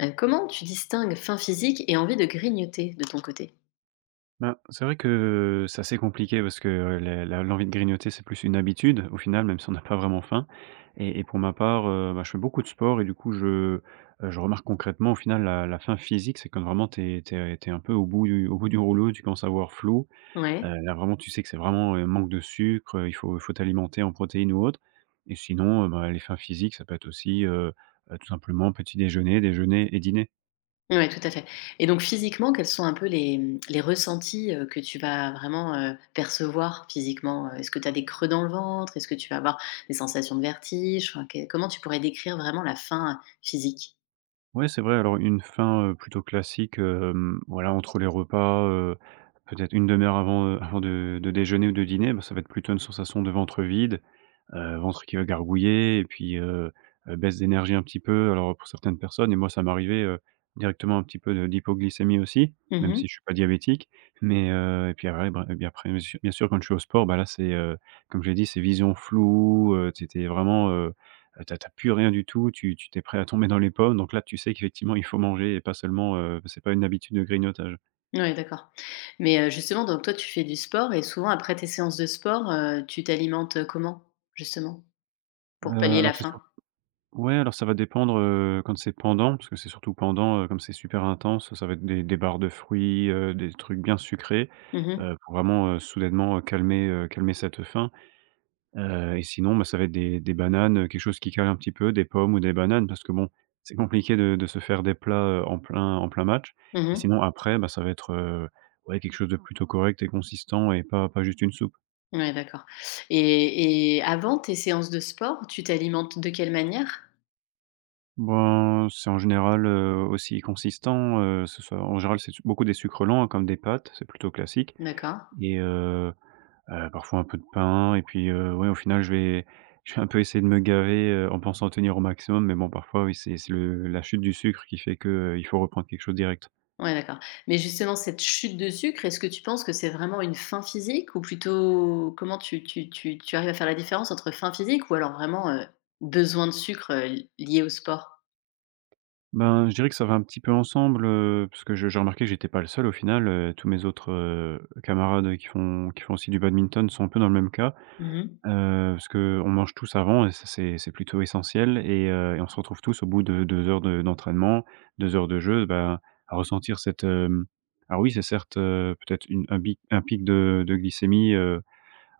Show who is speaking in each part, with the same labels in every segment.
Speaker 1: Comment tu distingues faim physique et envie de grignoter de ton côté?
Speaker 2: Ben, c'est vrai que c'est assez compliqué parce que la la l'envie de grignoter, c'est plus une habitude au final, même si on n'a pas vraiment faim. Et pour ma part, je fais beaucoup de sport. Et du coup, je remarque concrètement au final la faim physique: c'est quand vraiment t'es t'es tu un peu au bout du rouleau, tu commences à voir flou.
Speaker 1: Ouais,
Speaker 2: Là vraiment, tu sais que c'est vraiment, manque de sucre. Il faut t'alimenter en protéines ou autre. Et sinon, les fins physiques, ça peut être aussi, tout simplement petit déjeuner, déjeuner et dîner.
Speaker 1: ouais, tout à fait et donc physiquement, quels sont un peu les, mmh, les ressentis, que tu vas vraiment, percevoir physiquement? Est-ce que tu as des creux dans le ventre? Est-ce que tu vas avoir des sensations de vertige? Enfin, que comment tu pourrais décrire vraiment la faim, physique?
Speaker 2: Ouais, c'est vrai. Alors, une fin, plutôt classique, voilà, entre les repas, peut-être une 2 heure avant, avant de déjeuner ou de dîner. Bah, ça va être plutôt une sensation de ventre vide, ventre qui va gargouiller, et puis, baisse d'énergie un petit peu. Alors, pour certaines personnes, et moi ça m'arrivait, directement un petit peu de d'hypoglycémie aussi, même
Speaker 1: Mmh.
Speaker 2: si je suis pas diabétique. Mais, et puis après bien sûr quand je suis au sport, bah là c'est, comme je l'ai dit, c'est vision floue, tu es vraiment, tu plus rien du tout, tu tu t'es prêt à tomber dans les pommes. Donc là, tu sais qu'effectivement il faut manger et pas seulement, c'est pas une habitude de grignotage.
Speaker 1: Ouais, d'accord mais justement donc toi, tu fais du sport et souvent après tes séances de sport, tu t'alimentes, comment justement?
Speaker 2: Heu,
Speaker 1: Pour pallier la
Speaker 2: alors, c'est sur
Speaker 1: faim?
Speaker 2: Ouais, alors ça va dépendre, quand c'est pendant, parce que c'est surtout pendant, comme c'est super intense, ça va être des barres de fruits, des trucs bien sucrés,
Speaker 1: Mmh mh.
Speaker 2: pour vraiment, soudainement calmer cette faim. Et sinon, bah, ça va être des bananes, quelque chose qui cale un petit peu, des pommes ou des bananes, parce que bon, c'est compliqué de se faire des plats, en plein match. Et
Speaker 1: Mmh.
Speaker 2: sinon après, bah, ça va être, ouais, quelque chose de plutôt correct et consistant, et pas juste une soupe.
Speaker 1: Ouais, d'accord et avant tes séances de sport, tu t'alimentes de quelle manière?
Speaker 2: Ben, c'est en général, aussi consistant, ce soit en général, c'est su beaucoup des sucres lents, hein, comme des pâtes, c'est plutôt classique.
Speaker 1: D'accord.
Speaker 2: Et parfois un peu de pain, et puis, ouais, au final, je vais un peu essayer de me gaver, en pensant tenir au maximum, mais bon, parfois, oui, c'est le la chute du sucre qui fait que, il faut reprendre quelque chose direct.
Speaker 1: Ouais, d'accord. Mais justement, cette chute de sucre, est-ce que tu penses que c'est vraiment une faim physique ou plutôt comment tu arrives à faire la différence entre faim physique ou alors vraiment, besoin de sucre, lié au sport?
Speaker 2: Ben, je dirais que ça va un petit peu ensemble, parce que je j'ai remarqué que j'étais pas le seul au final, tous mes autres, camarades qui font aussi du badminton sont un peu dans le même cas.
Speaker 1: Mmh.
Speaker 2: Parce qu'on mange tous avant, et ça c'est plutôt essentiel, et on se retrouve tous au bout de 2 heures de d'entraînement, 2 heures de jeu, bah, à ressentir cette, hem alors oui, c'est certes, peut-être une un pic de glycémie,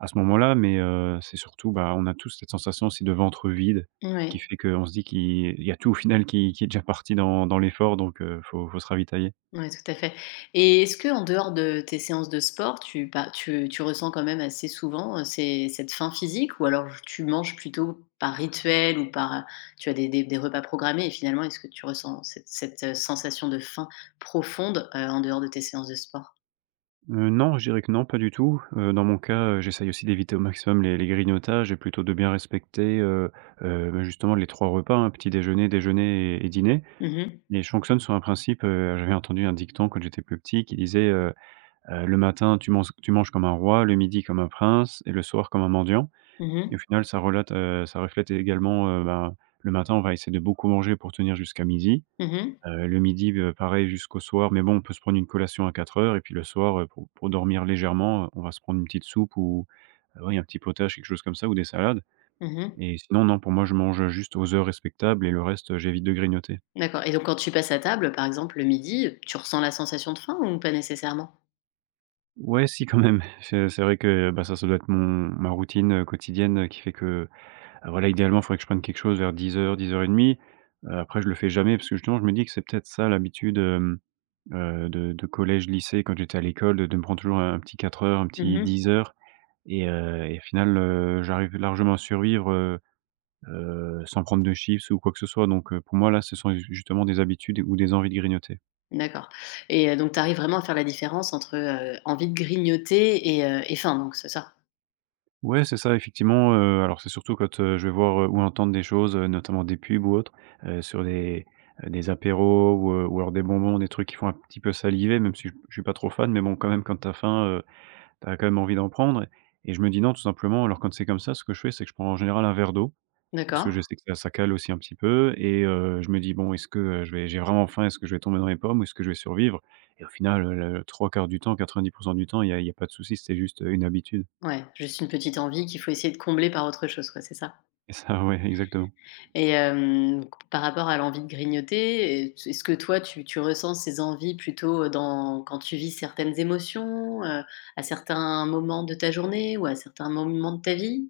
Speaker 2: à ce moment-là. Mais c'est surtout, bah, on a tous cette sensation aussi de ventre vide qui
Speaker 1: Ouais.
Speaker 2: fait qu'on se dit qu'il y a tout au final qui est déjà parti dans dans l'effort. Donc faut se ravitailler.
Speaker 1: Ouais, tout à fait et est-ce que en dehors de tes séances de sport, tu bah, tu ressens quand même assez souvent, ces cette faim physique ou alors tu manges plutôt par rituel ou par, tu as des des repas programmés et finalement est-ce que tu ressens cette, sensation de faim profonde, en dehors de tes séances de sport?
Speaker 2: Non, je dirais que non, pas du tout. Dans mon cas, j'essaye aussi d'éviter au maximum les grignotages, et plutôt de bien respecter, justement les 3 repas, hein: petit déjeuner, déjeuner et dîner.
Speaker 1: Mhm,
Speaker 2: Et je fonctionne sur un principe, j'avais entendu un dicton quand j'étais plus petit, qui disait, «Le matin, tu manges comme un roi, le midi comme un prince, et le soir comme un mendiant». Et au
Speaker 1: mhm,
Speaker 2: final, ça relate, ça reflète également, ben, le matin, on va essayer de beaucoup manger pour tenir jusqu'à midi.
Speaker 1: mhm, mhm.
Speaker 2: Le midi, pareil jusqu'au soir, mais bon, on peut se prendre une collation à 4 heures, et puis le soir, pour dormir légèrement, on va se prendre une petite soupe ou oui, un petit potage, quelque chose comme ça, ou des salades. Et sinon, non, pour moi, je mange juste aux heures respectables, et le reste, j'évite de grignoter.
Speaker 1: D'accord et donc quand tu passes à table, par exemple, le midi, tu ressens la sensation de faim ou pas nécessairement?
Speaker 2: Ouais, si, quand même. C'est vrai que, bah, ça doit être mon ma routine, quotidienne, qui fait que, ah, voilà, idéalement, il faudrait que je prenne quelque chose vers 10 heures, dix heures 10h30. Après, je le fais jamais parce que justement, je me dis que c'est peut-être ça l'habitude, hem de collège, lycée, quand j'étais à l'école, de me prendre toujours un petit 4 heures, un petit
Speaker 1: Mmh.
Speaker 2: 10 heures. Et au final, j'arrive largement à survivre, sans prendre de chips ou quoi que ce soit. Donc pour moi, là, ce sont ju justement des habitudes ou des envies de grignoter.
Speaker 1: D'accord et donc tu arrives vraiment à faire la différence entre, envie de grignoter et faim donc, c'est ça?
Speaker 2: Ouais, c'est ça, effectivement, alors c'est surtout quand, je vais voir, ou entendre des choses, notamment des pubs ou autres, sur des apéros, ou alors des bonbons, des trucs qui font un petit peu saliver, même si je suis pas trop fan, mais bon, quand même, quand t'as faim, tu as quand même envie d'en prendre. Et je me dis: «Non», tout simplement. Alors quand c'est comme ça, ce que je fais, c'est que je prends en général un verre d'eau, parce que
Speaker 1: D'accord.
Speaker 2: je sais que ça cale aussi un petit peu. Et je me dis: «Bon, est-ce que, je vais j'ai vraiment faim? Est-ce que je vais tomber dans les pommes, ou est-ce que je vais survivre?» Et au final, le 3/4 du temps, 90 du temps, il y a pas de souci, c'est juste, une habitude.
Speaker 1: Ouais, juste une petite envie qu'il faut essayer de combler par autre chose quoi, c'est ça?
Speaker 2: Et ça, ouais, exactement.
Speaker 1: Et hem, par rapport à l'envie de grignoter, est-ce que toi tu ressens ces envies plutôt, dans quand tu vis certaines émotions, à certains moments de ta journée ou à certains moments de ta vie?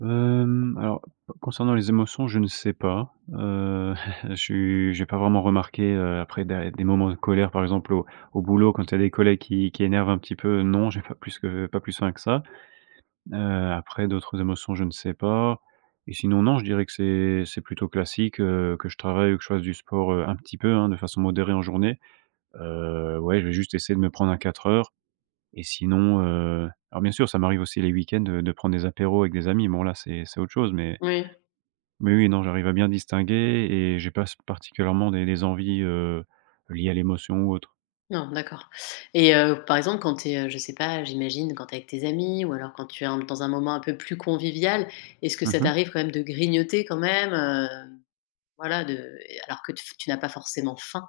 Speaker 2: Hem, alors, Concernant les émotions, je ne sais pas, je suis j'ai pas vraiment remarqué, après des moments de colère, par exemple, au boulot, quand il y a des collègues qui énervent un petit peu, non, j'ai pas plus que pas plus fin que ça. Après, d'autres émotions, je ne sais pas. Et sinon, non, je dirais que c'est plutôt classique, que je travaille ou que je fasse du sport, un petit peu, hein, de façon modérée en journée. Ouais, je vais juste essayer de me prendre un 4 heures. Et sinon, bien sûr, ça m'arrive aussi les week-ends de prendre des apéros avec des amis. Bon là, c'est autre chose, mais
Speaker 1: Oui.
Speaker 2: oui, non, j'arrive à bien distinguer, et j'ai pas s particulièrement des envies, liées à l'émotion ou autre.
Speaker 1: Non, d'accord et par exemple, quand tu es, je sais pas, j'imagine quand tu es avec tes amis ou alors quand tu es un dans un moment un peu plus convivial, est-ce que ça
Speaker 2: Mmh.
Speaker 1: t'arrive quand même de grignoter quand même, voilà de alors que tu n'as pas forcément faim?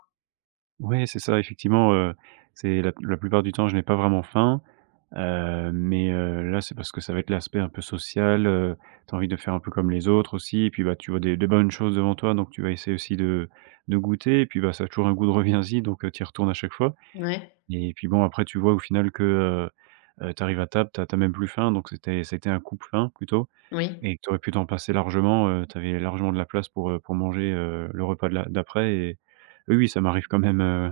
Speaker 2: Ouais, c'est ça, effectivement, c'est la plupart du temps, je n'ai pas vraiment faim, mais là, c'est parce que ça va être l'aspect un peu social, tu as envie de faire un peu comme les autres aussi. Et puis, bah, tu vois des bonnes choses devant toi, donc tu vas essayer aussi de goûter. Et puis, bah, ça a toujours un goût de reviens-y, donc tu y retournes à chaque fois.
Speaker 1: Ouais,
Speaker 2: Et puis bon, après, tu vois au final que, tu arrives à table, tu as même plus faim, donc c'était ça a été un coup de faim plutôt.
Speaker 1: oui,
Speaker 2: Et que tu aurais pu t'en passer largement, tu avais largement de la place pour manger, le repas de la d'après. Et oui, oui, ça m'arrive quand même,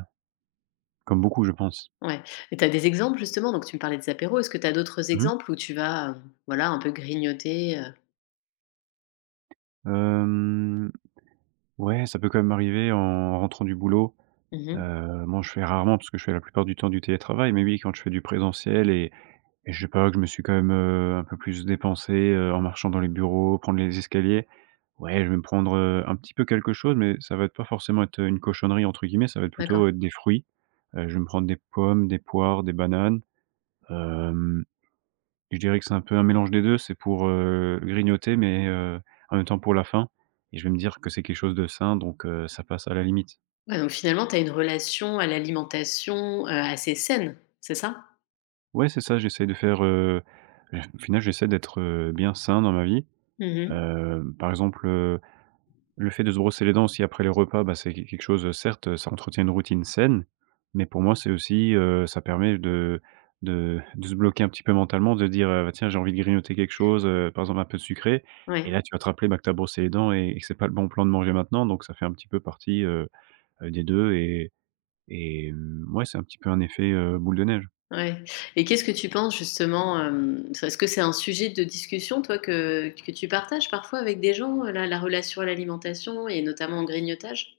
Speaker 2: comme beaucoup, je pense.
Speaker 1: ouais, et tu as des exemples justement? Donc tu me parlais des apéros, est-ce que tu as d'autres
Speaker 2: Mmh mh.
Speaker 1: exemples où tu vas, voilà un peu grignoter,
Speaker 2: Hem, ouais, ça peut quand même m'arriver en rentrant du boulot.
Speaker 1: Mmh
Speaker 2: Bon, je fais rarement, parce que je fais la plupart du temps du télétravail, mais oui, quand je fais du présentiel, et je sais pas, que je me suis quand même, un peu plus dépensé, en marchant dans les bureaux, prendre les escaliers, ouais, je vais me prendre, un petit peu quelque chose. Mais ça va être pas forcément être une cochonnerie, entre guillemets, ça va être
Speaker 1: d'accord.
Speaker 2: plutôt, être des fruits. Je vais me prendre des pommes, des poires, des bananes. Hem, je dirais que c'est un peu un mélange des 2. C'est pour, grignoter, mais, en même temps pour la faim. Et je vais me dire que c'est quelque chose de sain, donc, ça passe à la limite.
Speaker 1: Ouais, donc finalement tu as une relation à l'alimentation, assez saine, c'est ça?
Speaker 2: Ouais, c'est ça, j'essaie de faire, au final j'essaie d'être, bien sain dans ma vie.
Speaker 1: Mmh
Speaker 2: Par exemple, le fait de se brosser les dents aussi après les repas, bah, c'est qu quelque chose, certes, ça entretient une routine saine, mais pour moi, c'est aussi, ça permet de se bloquer un petit peu mentalement, de dire: «Tiens, j'ai envie de grignoter quelque chose», par exemple un peu de sucré. Et
Speaker 1: ouais.
Speaker 2: là, tu vas te rappeler, bah, que tu as brossé les dents et que c'est pas le bon plan de manger maintenant, donc ça fait un petit peu partie, des 2, et, ouais, c'est un petit peu un effet, boule de neige.
Speaker 1: Ouais et qu'est-ce que tu penses justement, hem, est-ce que c'est un sujet de discussion toi que tu partages parfois avec des gens, la relation à l'alimentation et notamment au grignotage?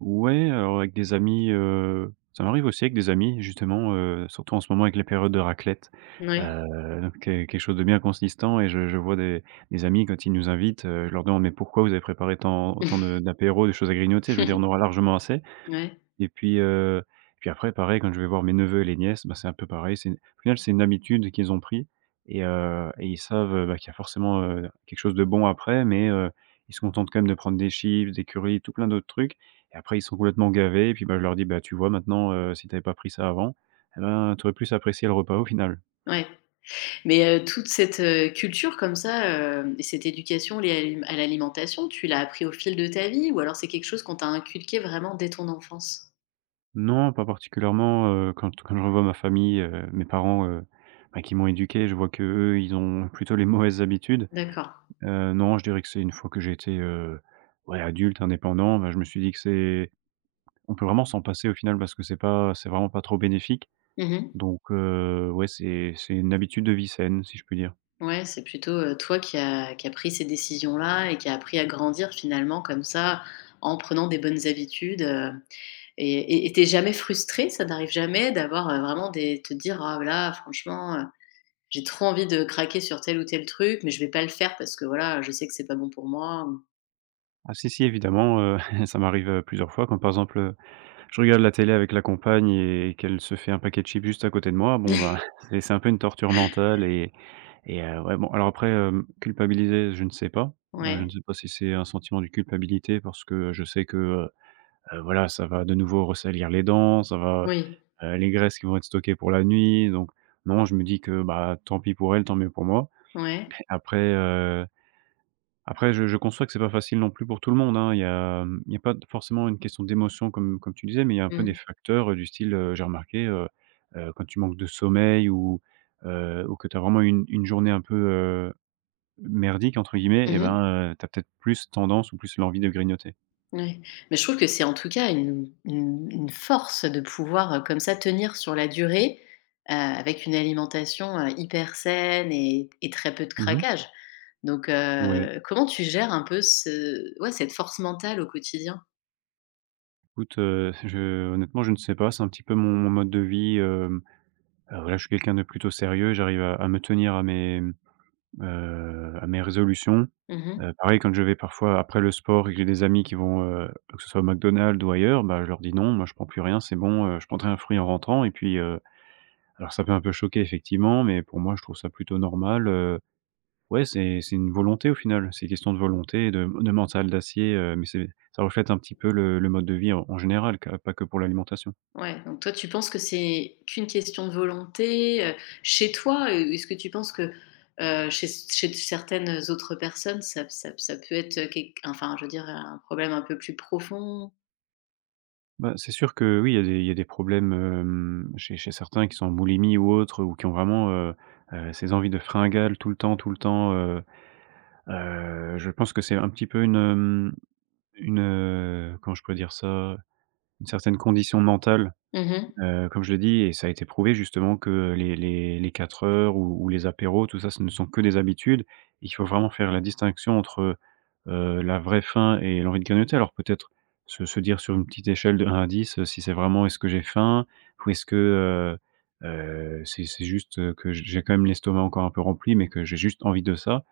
Speaker 2: Ouais, alors avec des amis, ça m'arrive aussi avec des amis justement, surtout en ce moment avec les périodes de raclette,
Speaker 1: Ouais.
Speaker 2: donc que quelque chose de bien consistant, et je vois des amis quand ils nous invitent, je leur demande: «Mais pourquoi vous avez préparé tant autant de d'apéros, de choses à grignoter?» Je veux dire, on aura largement assez.
Speaker 1: Ouais,
Speaker 2: Et puis après pareil, quand je vais voir mes neveux et les nièces, bah, c'est un peu pareil, c'est au final c'est une habitude qu'ils ont pris, et ils savent, bah, qu'il y a forcément, quelque chose de bon après, mais ils se contentent quand même de prendre des chips, des currys, tout plein d'autres trucs, et après ils sont complètement gavés, et puis, bah, je leur dis: «Bah, tu vois maintenant, si tu pas pris ça avant, et ben, tu aurais plus apprécié le repas au final».
Speaker 1: ouais. Mais, toute cette, culture comme ça, et cette éducation liée à l'alimentation, tu l'as appris au fil de ta vie ou alors c'est quelque chose qu'on t'a inculqué vraiment dès ton enfance?
Speaker 2: Non, pas particulièrement, quand je revois ma famille, mes parents, bah, qui m'ont éduqué, je vois que eux, ils ont plutôt les mauvaises habitudes.
Speaker 1: D'accord.
Speaker 2: Non, je dirais que c'est une fois que j'ai été, ouais, adulte, indépendant, bah, je me suis dit que c'est on peut vraiment s'en passer au final, parce que c'est vraiment pas trop bénéfique.
Speaker 1: Mmh.
Speaker 2: Donc ouais, c'est une habitude de vie saine, si je puis dire.
Speaker 1: Ouais, c'est plutôt, toi qui a pris ces décisions-là et qui a appris à grandir finalement comme ça, en prenant des bonnes habitudes, et tu jamais frustré? Ça n'arrive jamais d'avoir, vraiment des te dire: «Ah là, franchement, j'ai trop envie de craquer sur tel ou tel truc, mais je vais pas le faire parce que voilà, je sais que c'est pas bon pour moi».
Speaker 2: Ah si, si, évidemment, ça m'arrive, plusieurs fois quand par exemple, je regarde la télé avec la compagne et qu'elle se fait un paquet de chips juste à côté de moi. Bon, ben, c'est un peu une torture mentale, et ouais, bon, alors après, culpabiliser, je ne sais pas. Je ne
Speaker 1: Ouais,
Speaker 2: sais pas si c'est un sentiment de culpabilité, parce que je sais que, voilà, ça va de nouveau ressalir les dents, ça va,
Speaker 1: oui,
Speaker 2: les graisses qui vont être stockées pour la nuit. Donc non, je me dis que, bah, tant pis pour elle, tant mieux pour moi.
Speaker 1: ouais.
Speaker 2: Après, heu, après je conçois que c'est pas facile non plus pour tout le monde, hein. Il y a pas forcément une question d'émotion comme tu disais, mais il y a un peu des
Speaker 1: Mmh.
Speaker 2: facteurs, du style, j'ai remarqué, quand tu manques de sommeil ou que tu as vraiment une journée un peu, «merdique» entre guillemets, et
Speaker 1: Mmh.
Speaker 2: ben, tu peut-être plus tendance ou plus l'envie de grignoter.
Speaker 1: Ouais, mais je trouve que c'est en tout cas une force de pouvoir, comme ça tenir sur la durée, avec une alimentation, hyper saine et très peu de
Speaker 2: Mmh.
Speaker 1: craquage. Donc,
Speaker 2: Ouais.
Speaker 1: comment tu gères un peu ce ouais, cette force mentale au quotidien?
Speaker 2: Écoute, je honnêtement, je ne sais pas, c'est un petit peu mon mode de vie, voilà, je suis quelqu'un de plutôt sérieux, j'arrive à me tenir à mes résolutions.
Speaker 1: Mmh.
Speaker 2: Pareil, quand je vais parfois après le sport et que j'ai des amis qui vont, que ce soit au McDonald's ou ailleurs, bah, je leur dis: «Non, moi, je prends plus rien, c'est bon, je prendrai un fruit en rentrant», et puis, alors ça peut un peu choquer effectivement, mais pour moi, je trouve ça plutôt normal. Ouais, c'est une volonté au final, c'est question de volonté, de mental d'acier, mais c'est ça reflète un petit peu le mode de vie en général, q pas que pour l'alimentation.
Speaker 1: Ouais, donc toi, tu penses que c'est qu'une question de volonté, chez toi, est-ce que tu penses que, chez certaines autres personnes, ça peut être, quelque enfin, je veux dire, un problème un peu plus profond?
Speaker 2: Bah, c'est sûr que oui, il y a des problèmes, chez certains qui sont en boulimie ou autres, ou qui ont vraiment, ces envies de fringales tout le temps, tout le temps, je pense que c'est un petit peu une comment je peux dire ça? Une certaine condition mentale.
Speaker 1: Mmh.
Speaker 2: Comme je le dis, et ça a été prouvé justement que les 4 heures ou les apéros, tout ça, ce ne sont que des habitudes. Il faut vraiment faire la distinction entre la vraie faim et l'envie de grignoter. Alors peut-être se dire sur une petite échelle de 1 à 10, si c'est vraiment: «Est-ce que j'ai faim?» ou «Est-ce que, c'est juste, que j'ai quand même l'estomac encore un peu rempli, mais que j'ai juste envie de ça?»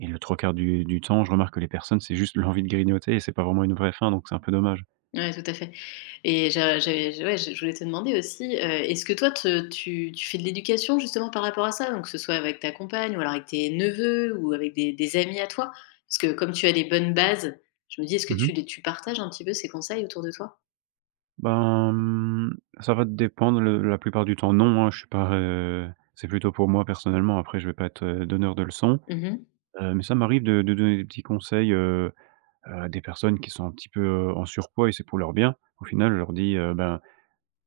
Speaker 2: Et le trois quarts du temps, je remarque que les personnes, c'est juste l'envie de grignoter, et c'est pas vraiment une vraie faim, donc c'est un peu dommage.
Speaker 1: Ouais, tout à fait et j'avais ouais, je voulais te demander aussi, est-ce que toi te tu fais de l'éducation justement par rapport à ça? Donc que ce soit avec ta compagne ou alors avec tes neveux ou avec des amis à toi? Parce que comme tu as des bonnes bases, je me dis est-ce que
Speaker 2: Mmh.
Speaker 1: tu partages un petit peu ces conseils autour de toi?
Speaker 2: Ben, ça va dépendre, le la plupart du temps non, hein, je suis pas, c'est plutôt pour moi personnellement. Après, je vais pas être, donneur de leçons,
Speaker 1: Mhm.
Speaker 2: mais ça m'arrive de donner des petits conseils, à des personnes qui sont un petit peu, en surpoids, et c'est pour leur bien. Au final, je leur dis, ben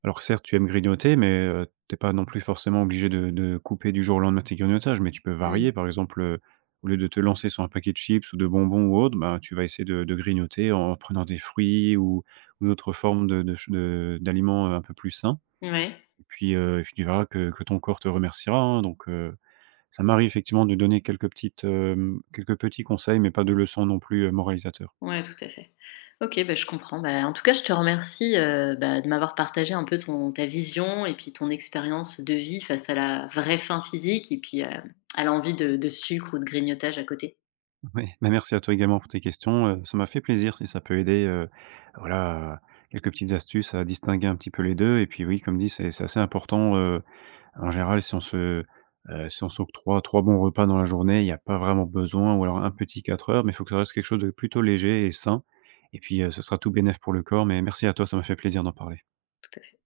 Speaker 2: alors certes, tu aimes grignoter, mais tu pas non plus forcément obligé de couper du jour au lendemain tes grignotages, mais tu peux
Speaker 1: Mh. Mmh.
Speaker 2: varier. Par exemple, au lieu de te lancer sur un paquet de chips ou de bonbons ou autre, ben, tu vas essayer de grignoter en prenant des fruits ou d'autres formes de d'aliments, un peu plus sains,
Speaker 1: Ouais.
Speaker 2: et puis tu verras que ton corps te remerciera, hein. Donc ça m'arrive effectivement de donner quelques petits conseils, mais pas de leçons non plus, moralisateurs.
Speaker 1: Ouais, tout à fait. OK, bah, je comprends. Bah, en tout cas, je te remercie, bah, de m'avoir partagé un peu ton ta vision et puis ton expérience de vie face à la vraie faim physique et puis, à l'envie de sucre ou de grignotage à côté.
Speaker 2: Oui, bah, merci à toi également pour tes questions, ça m'a fait plaisir si ça peut aider, voilà, à quelques petites astuces à distinguer un petit peu les 2. Et puis oui, comme dit, c'est assez important, en général, si on s'octroie 3 bons repas dans la journée, il n'y a pas vraiment besoin, ou alors un petit 4 heures, mais il faut que ça reste quelque chose de plutôt léger et sain. Et puis, ce sera tout bénef pour le corps. Mais merci à toi, ça m'a fait plaisir d'en parler.
Speaker 1: Tout à fait.